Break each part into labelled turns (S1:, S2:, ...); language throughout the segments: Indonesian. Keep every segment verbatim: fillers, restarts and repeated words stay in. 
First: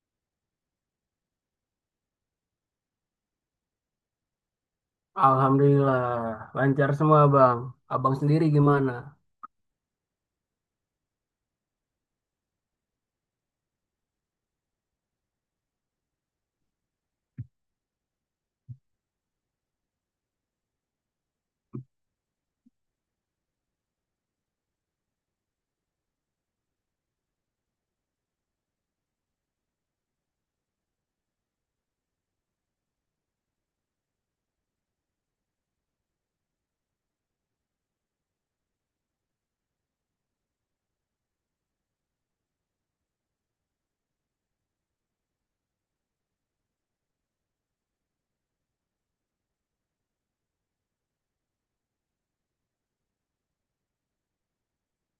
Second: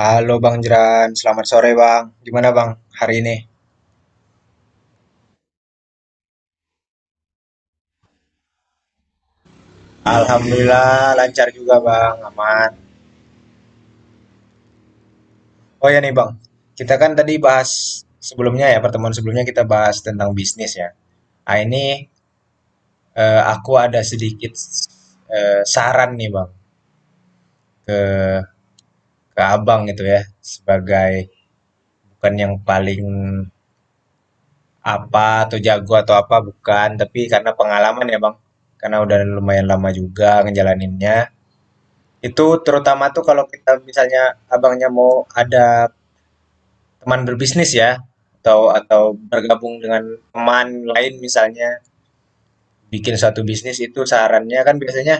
S1: Halo Bang Jeran, selamat sore Bang. Gimana Bang hari ini?
S2: Alhamdulillah, lancar semua Bang. Abang sendiri gimana?
S1: Alhamdulillah lancar juga Bang, aman. Oh ya nih Bang, kita kan tadi bahas sebelumnya ya, pertemuan sebelumnya kita bahas tentang bisnis ya. Ah ini, eh, aku ada sedikit eh, saran nih Bang ke ke Abang gitu ya, sebagai bukan yang paling apa atau jago atau apa bukan, tapi karena pengalaman ya Bang. Karena udah lumayan lama juga ngejalaninnya. Itu terutama tuh kalau kita misalnya Abangnya mau ada teman berbisnis ya, atau atau bergabung dengan teman lain misalnya bikin suatu bisnis itu sarannya kan biasanya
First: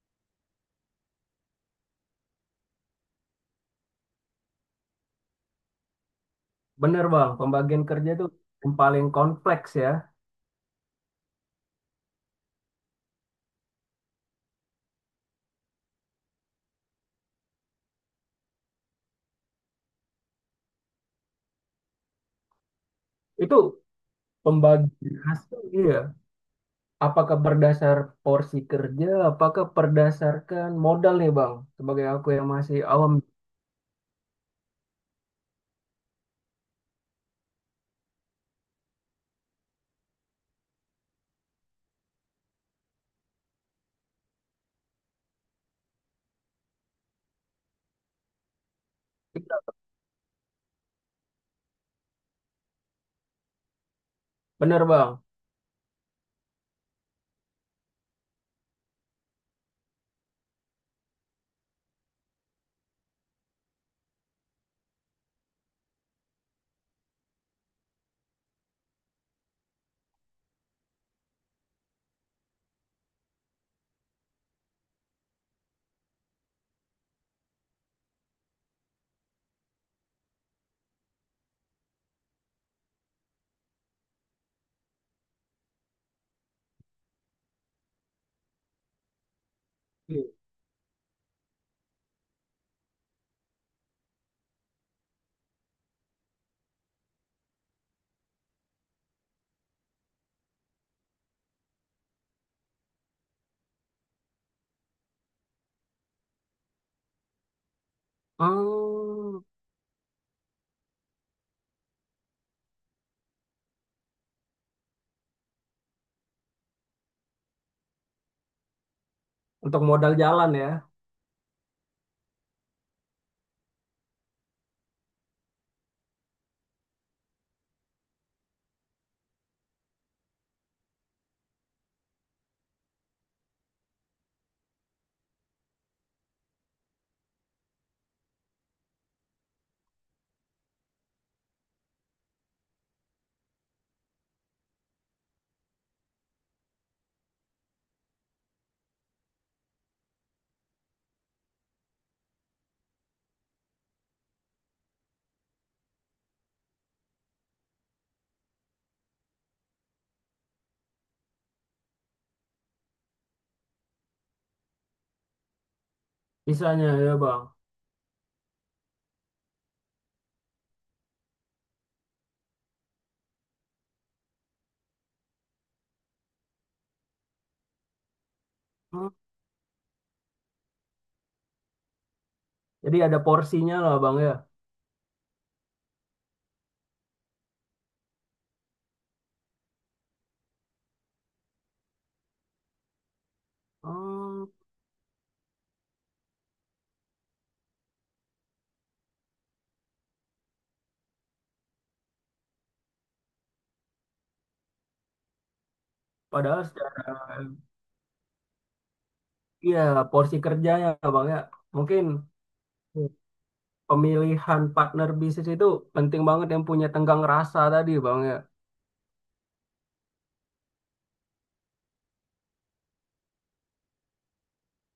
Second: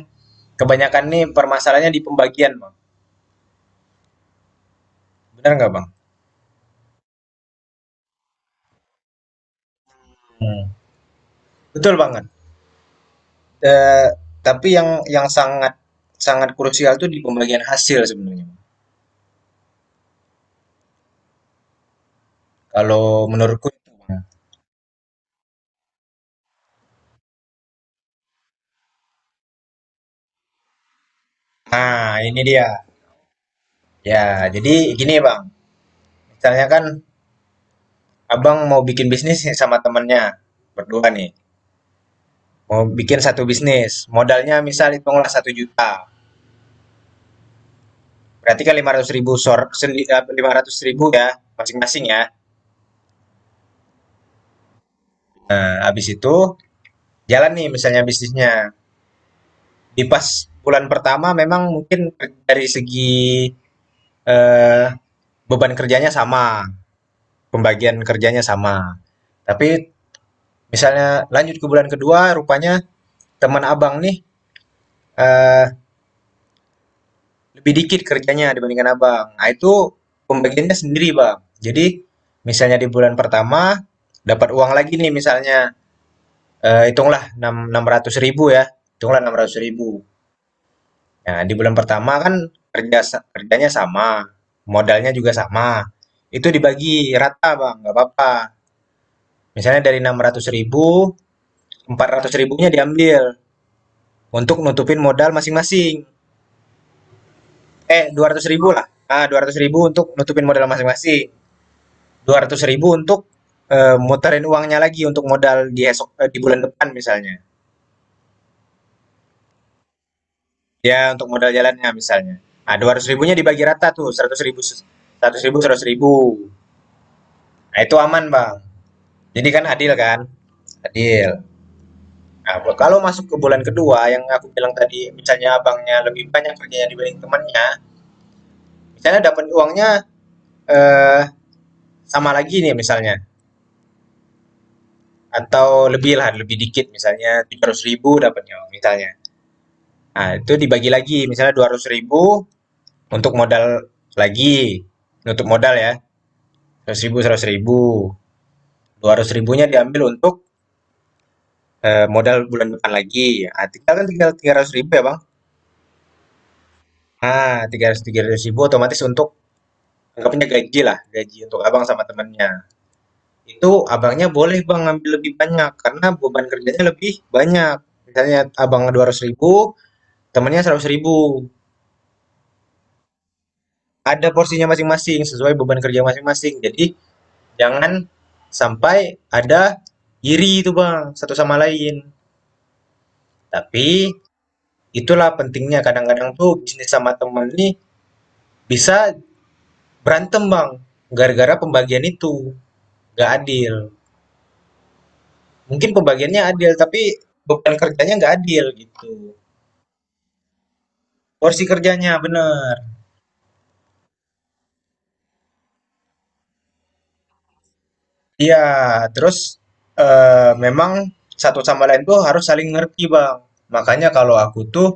S1: kebanyakan nih permasalahannya di pembagian, Bang. Benar nggak, Bang?
S2: Bener Bang, pembagian kerja itu yang paling kompleks ya.
S1: Hmm. Betul banget. Eh, tapi yang yang sangat sangat krusial tuh di pembagian hasil sebenarnya, Bang. Kalau
S2: Itu
S1: menurutku itu, Bang.
S2: pembagian hasil iya. Apakah berdasar porsi kerja, apakah berdasarkan modal nih Bang? Sebagai
S1: Nah,
S2: aku
S1: ini
S2: yang
S1: dia.
S2: masih awam.
S1: Ya, jadi gini, Bang. Misalnya kan Abang mau bikin bisnis sama temennya berdua nih. Mau bikin satu bisnis, modalnya misal hitunglah satu juta berarti kan lima ratus ribu sor
S2: Iya,
S1: lima ratus ribu ya, masing-masing ya.
S2: bener Bang.
S1: Nah, habis itu jalan nih misalnya bisnisnya, di pas bulan pertama memang mungkin dari segi, eee, beban kerjanya sama, pembagian kerjanya sama. Tapi misalnya lanjut ke bulan kedua rupanya teman Abang nih, eee lebih dikit kerjanya dibandingkan abang. Nah, itu pembagiannya sendiri, Bang. Jadi, misalnya di bulan pertama dapat uang lagi nih misalnya eh, hitunglah enam ratus ribu ya. Hitunglah enam ratus ribu.
S2: Iya.
S1: Nah, di bulan pertama kan kerja kerjanya sama, modalnya juga sama. Itu dibagi rata, Bang. Nggak apa-apa. Misalnya dari enam ratus ribu, empat ratus ribunya diambil untuk nutupin modal masing-masing. Eh, dua ratus ribu lah. Ah, dua
S2: Hmm,
S1: ratus ribu untuk nutupin modal masing-masing. Dua ratus ribu untuk eh, muterin uangnya lagi untuk modal di esok eh, di bulan depan misalnya.
S2: untuk modal jalan ya,
S1: Ya, untuk modal jalannya misalnya. Nah, dua ratus ribunya dibagi rata tuh, seratus ribu, seratus ribu, seratus ribu. Nah, itu aman, Bang. Jadi kan adil kan? Adil. Nah, kalau masuk ke bulan kedua yang aku bilang tadi, misalnya abangnya lebih banyak kerjanya dibanding temannya, misalnya dapat uangnya eh sama lagi nih misalnya atau lebih lah, lebih dikit misalnya tujuh ratus ribu dapatnya misalnya. Nah, itu dibagi lagi misalnya dua ratus ribu untuk modal lagi, nutup modal ya, seratus ribu seratus ribu, dua ratus ribunya diambil untuk, eee, modal bulan depan lagi. Ah, tinggal kan tinggal tiga ratus ribu ya, Bang?
S2: misalnya ya Bang.
S1: Nah, tiga ratus ribu, otomatis untuk anggapnya gajilah, gaji untuk Abang sama temennya. Itu Abangnya boleh Bang ngambil lebih banyak karena beban kerjanya lebih banyak. Misalnya Abang dua
S2: Hmm,
S1: ratus ribu, temennya seratus ribu.
S2: jadi ada porsinya lah Bang
S1: Ada
S2: ya.
S1: porsinya masing-masing sesuai beban kerja masing-masing. Jadi jangan sampai ada iri itu Bang, satu sama lain. Tapi
S2: Hmm,
S1: itulah pentingnya kadang-kadang tuh bisnis sama temen nih bisa berantem Bang, gara-gara pembagian itu nggak adil. Mungkin pembagiannya
S2: padahal
S1: adil, tapi
S2: secara,
S1: beban kerjanya nggak adil gitu.
S2: iya, porsi kerjanya Bang ya.
S1: Porsi
S2: Mungkin
S1: kerjanya bener.
S2: pemilihan partner bisnis itu penting banget yang punya tenggang rasa tadi Bang ya.
S1: Iya, terus eh, memang satu sama lain tuh harus saling ngerti Bang. Makanya kalau aku tuh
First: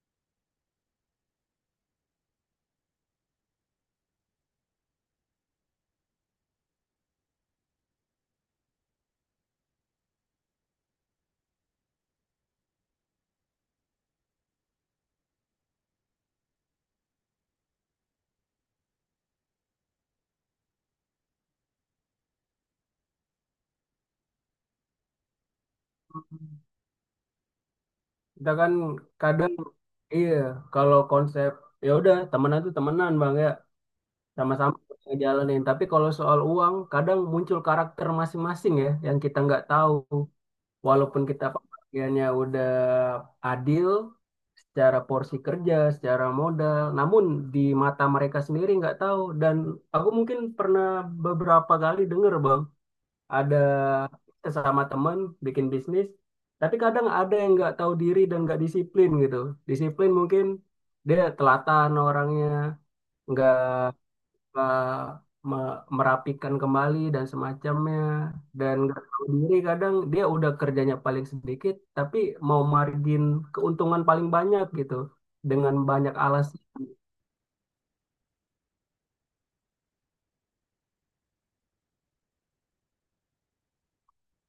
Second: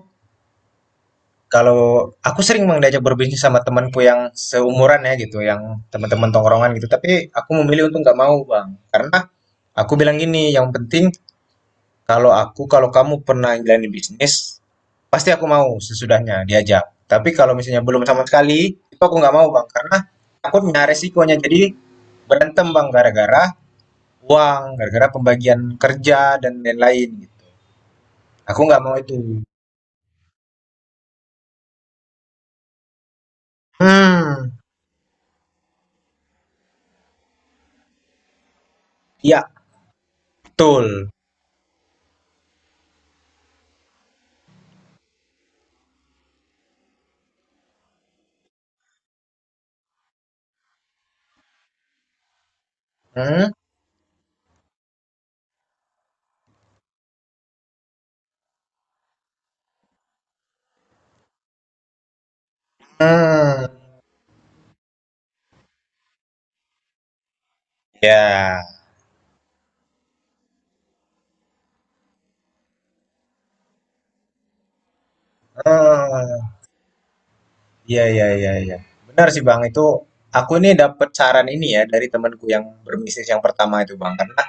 S1: kalau aku sering Bang diajak berbisnis sama temanku yang seumuran ya gitu, yang teman-teman tongkrongan gitu. Tapi aku memilih untuk nggak mau Bang, karena aku bilang gini, yang penting kalau aku, kalau kamu pernah jalanin bisnis, pasti aku mau sesudahnya diajak. Tapi kalau misalnya belum sama sekali, itu aku nggak mau Bang, karena takutnya resikonya jadi berantem Bang gara-gara uang, gara-gara pembagian kerja dan
S2: Hmm.
S1: lain-lain gitu.
S2: Kita
S1: Aku
S2: kan
S1: nggak mau itu.
S2: kadang iya kalau konsep ya udah temenan tuh temenan Bang ya,
S1: Hmm,
S2: sama-sama ngejalanin. Tapi kalau soal uang kadang muncul karakter masing-masing ya yang kita
S1: ya
S2: nggak tahu.
S1: betul.
S2: Walaupun kita pembagiannya udah adil secara porsi kerja, secara modal, namun di mata mereka sendiri nggak tahu. Dan aku mungkin pernah beberapa kali dengar Bang
S1: Hmm,
S2: ada sesama teman bikin bisnis, tapi kadang ada yang nggak tahu diri dan nggak disiplin gitu. Disiplin mungkin dia telatan orangnya, nggak
S1: hmm.
S2: eh, me- merapikan kembali dan semacamnya,
S1: Ya,
S2: dan nggak tahu diri kadang dia udah kerjanya paling sedikit, tapi mau margin keuntungan paling banyak gitu dengan banyak
S1: ah,
S2: alasan.
S1: iya, iya, iya, iya. Benar sih Bang, itu aku nih dapet saran ini ya dari temanku yang berbisnis yang pertama itu Bang. Karena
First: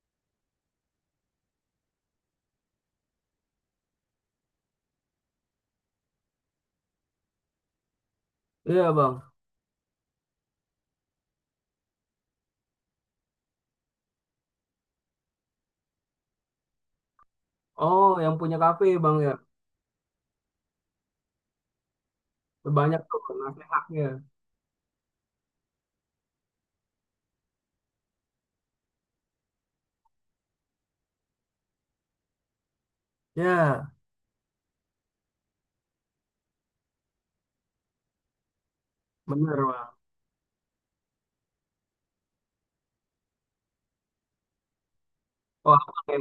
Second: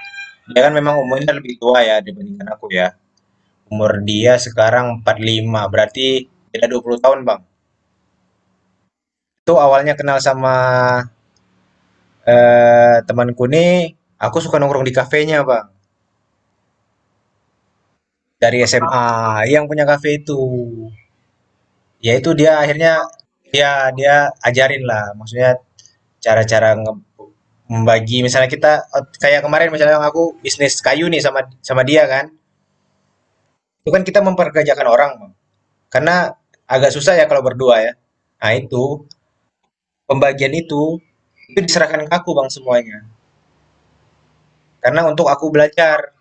S1: dia kan memang umurnya lebih tua ya dibandingkan aku ya. Umur dia sekarang empat puluh lima berarti beda dua puluh tahun Bang.
S2: Iya Bang.
S1: Itu awalnya kenal sama eh, temanku nih, aku suka nongkrong di kafenya Bang.
S2: Oh, yang
S1: Dari
S2: punya kafe Bang ya.
S1: S M A, yang punya kafe itu. Ya itu dia akhirnya
S2: Banyak tuh
S1: dia
S2: nasihatnya.
S1: dia ajarin lah, maksudnya cara-cara nge membagi misalnya kita et kayak kemarin misalnya aku bisnis kayu nih sama sama dia kan. Itu
S2: Ya,
S1: kan kita memperkerjakan orang, Bang. Karena agak susah ya kalau berdua ya. Nah, itu
S2: bener Bang.
S1: pembagian itu itu diserahkan ke aku, Bang, semuanya. Karena untuk aku
S2: Wah,
S1: belajar.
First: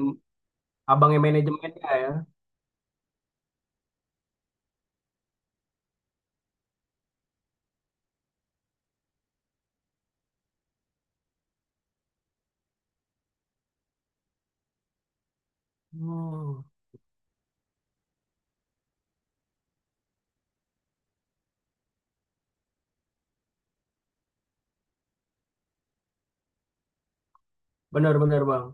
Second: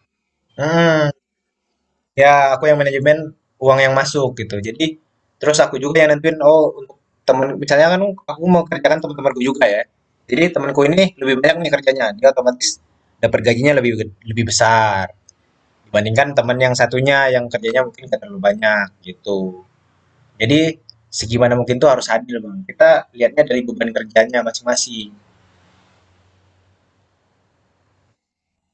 S1: Mhm.
S2: abangnya manajemennya ya.
S1: Ya, aku yang manajemen uang yang masuk gitu. Jadi terus aku juga yang nentuin oh untuk temen misalnya kan aku mau kerjakan teman-temanku juga ya. Jadi temanku ini lebih banyak nih kerjanya, dia otomatis dapat gajinya lebih ged- lebih besar dibandingkan teman
S2: Hmm,
S1: yang satunya yang kerjanya mungkin gak terlalu banyak gitu. Jadi segimana mungkin tuh harus adil bang. Kita lihatnya dari beban kerjanya masing-masing.
S2: benar-benar Bang.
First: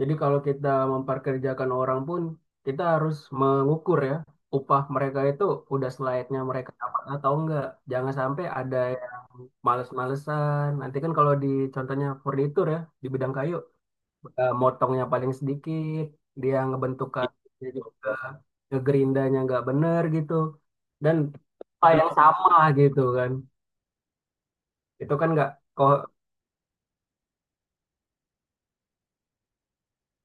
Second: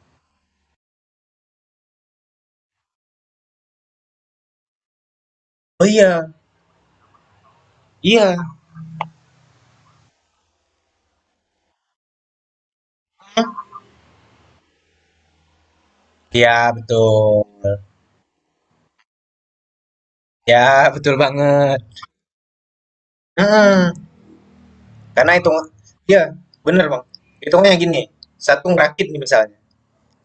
S2: Jadi kalau kita memperkerjakan orang pun kita harus mengukur ya upah mereka itu
S1: Oh
S2: udah
S1: iya,
S2: selayaknya mereka dapat atau enggak. Jangan
S1: iya,
S2: sampai ada yang males-malesan. Nanti kan kalau di contohnya furnitur ya di bidang kayu eh, motongnya paling sedikit, dia
S1: iya
S2: ngebentukkan
S1: betul,
S2: dia juga ngegerindanya nggak bener gitu.
S1: ya betul
S2: Dan
S1: banget.
S2: upah yang sama gitu kan.
S1: Hmm.
S2: Itu kan
S1: Karena
S2: nggak
S1: hitung
S2: kok.
S1: Iya, bener, Bang. Hitungnya gini, satu ngerakit nih misalnya,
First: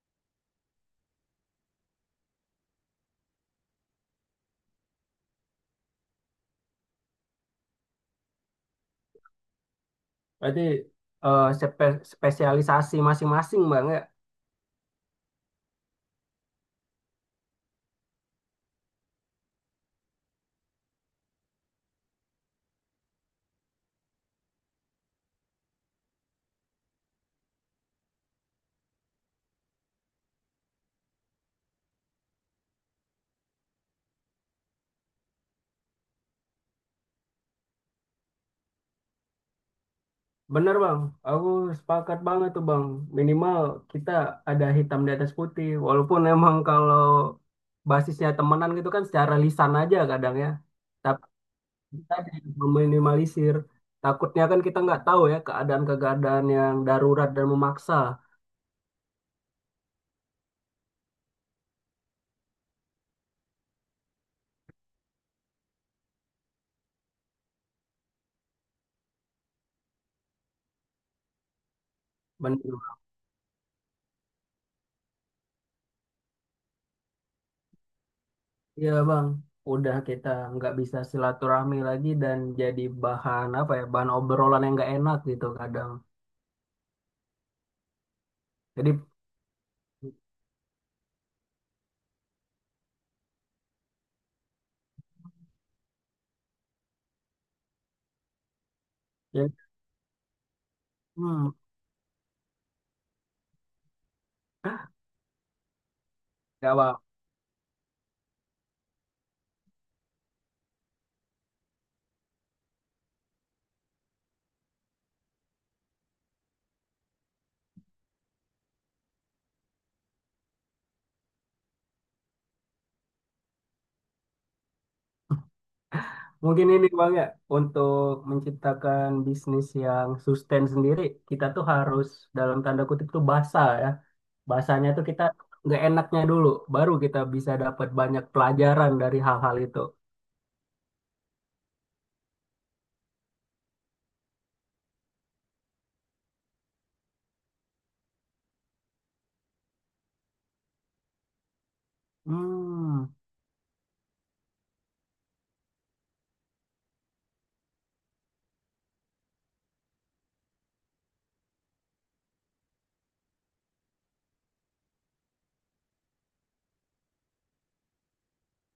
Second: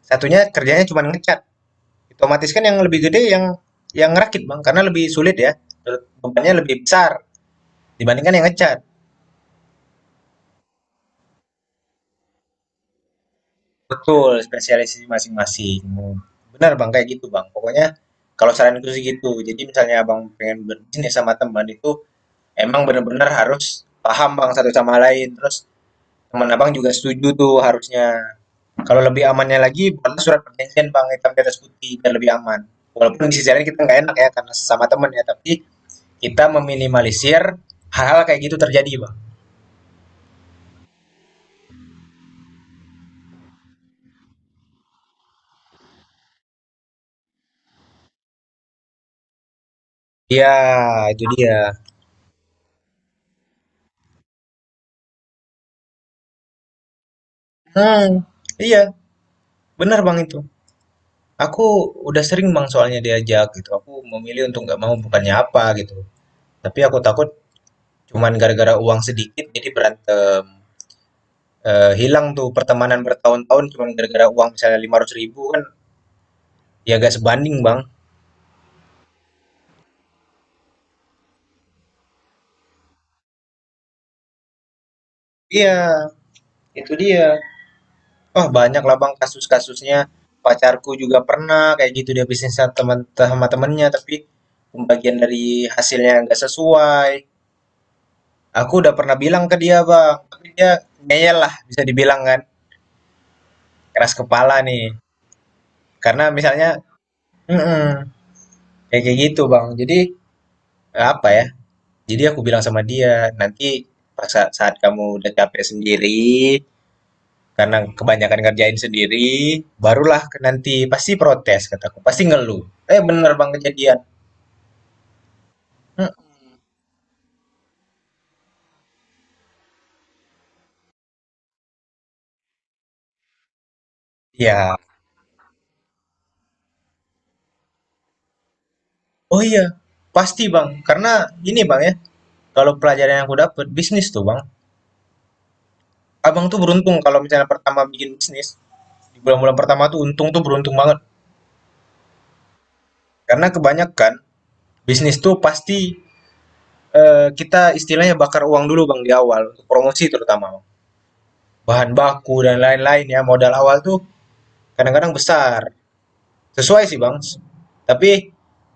S1: satunya kerjanya cuma ngecat. Otomatis kan yang lebih gede yang yang ngerakit, Bang, karena lebih sulit ya. Bebannya lebih besar dibandingkan yang ngecat.
S2: Berarti eh, spe- spesialisasi masing-masing Bang ya.
S1: Betul, spesialisasi masing-masing. Benar, Bang, kayak gitu, Bang. Pokoknya kalau saranku sih gitu. Jadi misalnya Abang pengen berbisnis sama teman itu emang bener-bener harus paham Bang satu sama lain. Terus teman Abang juga setuju tuh harusnya. Kalau lebih amannya lagi buatlah surat perjanjian, Bang, hitam di atas putih biar lebih aman. Walaupun di sisi lain kita nggak enak ya karena sesama temen ya, tapi kita meminimalisir hal-hal kayak gitu terjadi, Bang.
S2: Bener Bang, aku sepakat banget tuh Bang. Minimal kita ada hitam di atas putih. Walaupun emang kalau basisnya temenan gitu kan secara lisan aja kadang
S1: Iya,
S2: ya.
S1: itu
S2: Tapi
S1: dia.
S2: kita meminimalisir. Takutnya kan kita nggak tahu ya keadaan-keadaan yang darurat dan memaksa.
S1: Hmm, iya, benar Bang itu. Aku udah sering Bang soalnya diajak gitu. Aku memilih untuk nggak mau bukannya apa gitu. Tapi aku takut cuman gara-gara uang sedikit jadi berantem. Eh, hilang tuh
S2: Bener.
S1: pertemanan bertahun-tahun cuman gara-gara uang misalnya lima ratus ribu kan ya gak sebanding Bang.
S2: Iya Bang, udah kita nggak bisa silaturahmi lagi dan jadi bahan apa ya, bahan obrolan yang nggak enak gitu
S1: Iya,
S2: kadang.
S1: itu dia. Oh, banyak
S2: Jadi
S1: lah Bang kasus-kasusnya. Pacarku juga pernah kayak gitu dia bisnis sama teman sama temennya tapi pembagian dari hasilnya nggak sesuai. Aku udah pernah bilang ke
S2: ya
S1: dia Bang, tapi dia ngeyel
S2: hmm,
S1: lah bisa dibilang kan keras kepala nih. Karena
S2: nggak
S1: misalnya
S2: apa.
S1: mm-mm, kayak kayak gitu Bang. Jadi apa ya? Jadi aku bilang sama dia nanti pas sa- saat kamu udah capek sendiri karena kebanyakan ngerjain sendiri barulah ke- nanti pasti protes kataku pasti ngeluh. Eh, bener bang, kejadian. Hmm,
S2: Mungkin ini Bang ya untuk menciptakan bisnis yang sustain sendiri kita tuh harus dalam tanda kutip tuh basah ya.
S1: ya,
S2: Basahnya tuh kita nggak enaknya dulu, baru kita bisa dapat banyak pelajaran dari
S1: oh
S2: hal-hal
S1: iya,
S2: itu.
S1: pasti bang. Karena ini bang ya, kalau pelajaran yang aku dapat bisnis tuh bang. Abang tuh beruntung kalau misalnya pertama bikin bisnis di bulan-bulan pertama tuh untung tuh beruntung banget.
S2: Hmm,
S1: Karena kebanyakan bisnis tuh pasti eh, kita istilahnya bakar uang dulu bang di awal untuk promosi terutama bang. Bahan baku dan lain-lain ya modal awal tuh kadang-kadang besar. Sesuai sih bang. Tapi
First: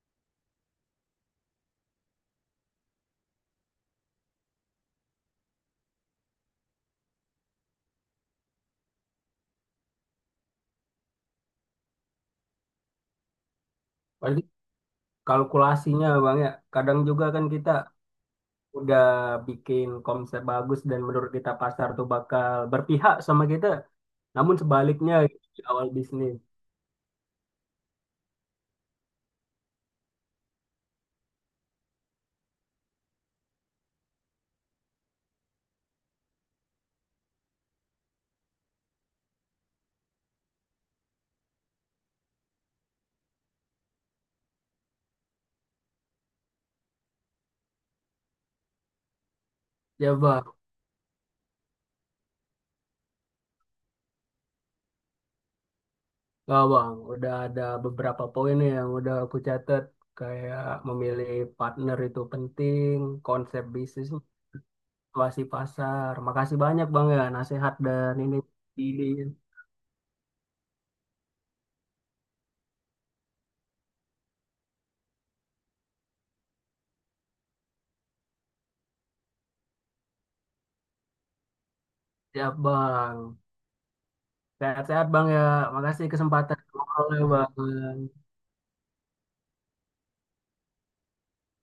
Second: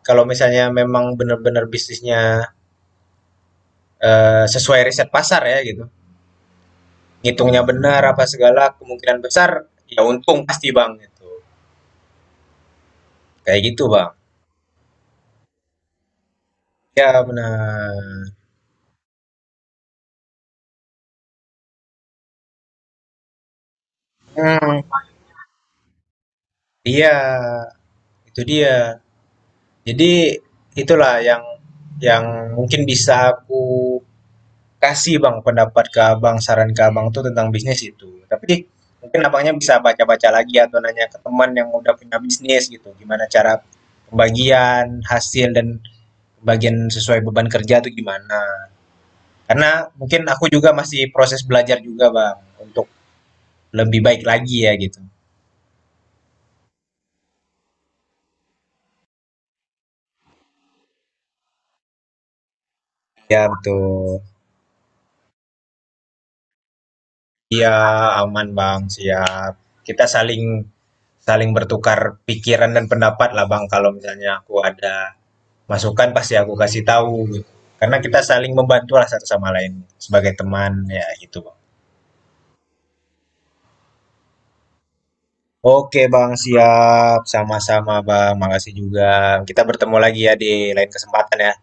S1: kalau misalnya memang benar-benar bisnisnya eh, sesuai riset pasar ya gitu. Ngitungnya benar apa segala kemungkinan besar ya untung pasti bang gitu kayak gitu bang
S2: berarti kalkulasinya Bang ya. Kadang
S1: ya
S2: juga kan kita
S1: benar.
S2: udah bikin konsep bagus dan menurut kita pasar tuh bakal berpihak sama kita. Namun
S1: Hmm,
S2: sebaliknya gitu, di awal bisnis.
S1: iya, itu dia. Jadi itulah yang yang mungkin bisa aku kasih bang pendapat ke abang saran ke abang tuh tentang bisnis itu tapi mungkin abangnya bisa baca-baca lagi atau nanya ke teman yang udah punya bisnis gitu gimana cara pembagian hasil dan pembagian sesuai beban kerja tuh gimana. Karena
S2: Ya,
S1: mungkin
S2: Bang.
S1: aku juga masih proses belajar juga, Bang, untuk lebih baik lagi ya gitu.
S2: Wah, Bang, udah ada beberapa poin nih yang udah aku catat, kayak memilih partner itu penting,
S1: Ya
S2: konsep bisnis
S1: betul.
S2: masih pasar. Makasih banyak, Bang, ya,
S1: Iya,
S2: nasihat dan ini
S1: aman, Bang,
S2: ide.
S1: siap. Kita saling saling bertukar pikiran dan pendapat lah, Bang. Kalau misalnya aku ada masukan pasti aku kasih tahu gitu. Karena kita saling membantu lah satu sama lain sebagai teman ya gitu, Bang.
S2: Siap, Bang. Sehat-sehat, Bang, ya.
S1: Oke,
S2: Makasih
S1: Bang,
S2: kesempatan
S1: siap.
S2: ngobrolnya,
S1: Sama-sama,
S2: Bang.
S1: Bang. Makasih juga. Kita bertemu lagi ya di lain kesempatan ya.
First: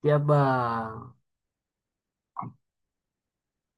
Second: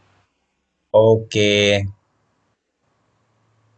S2: Siap, Bang.
S1: Oke.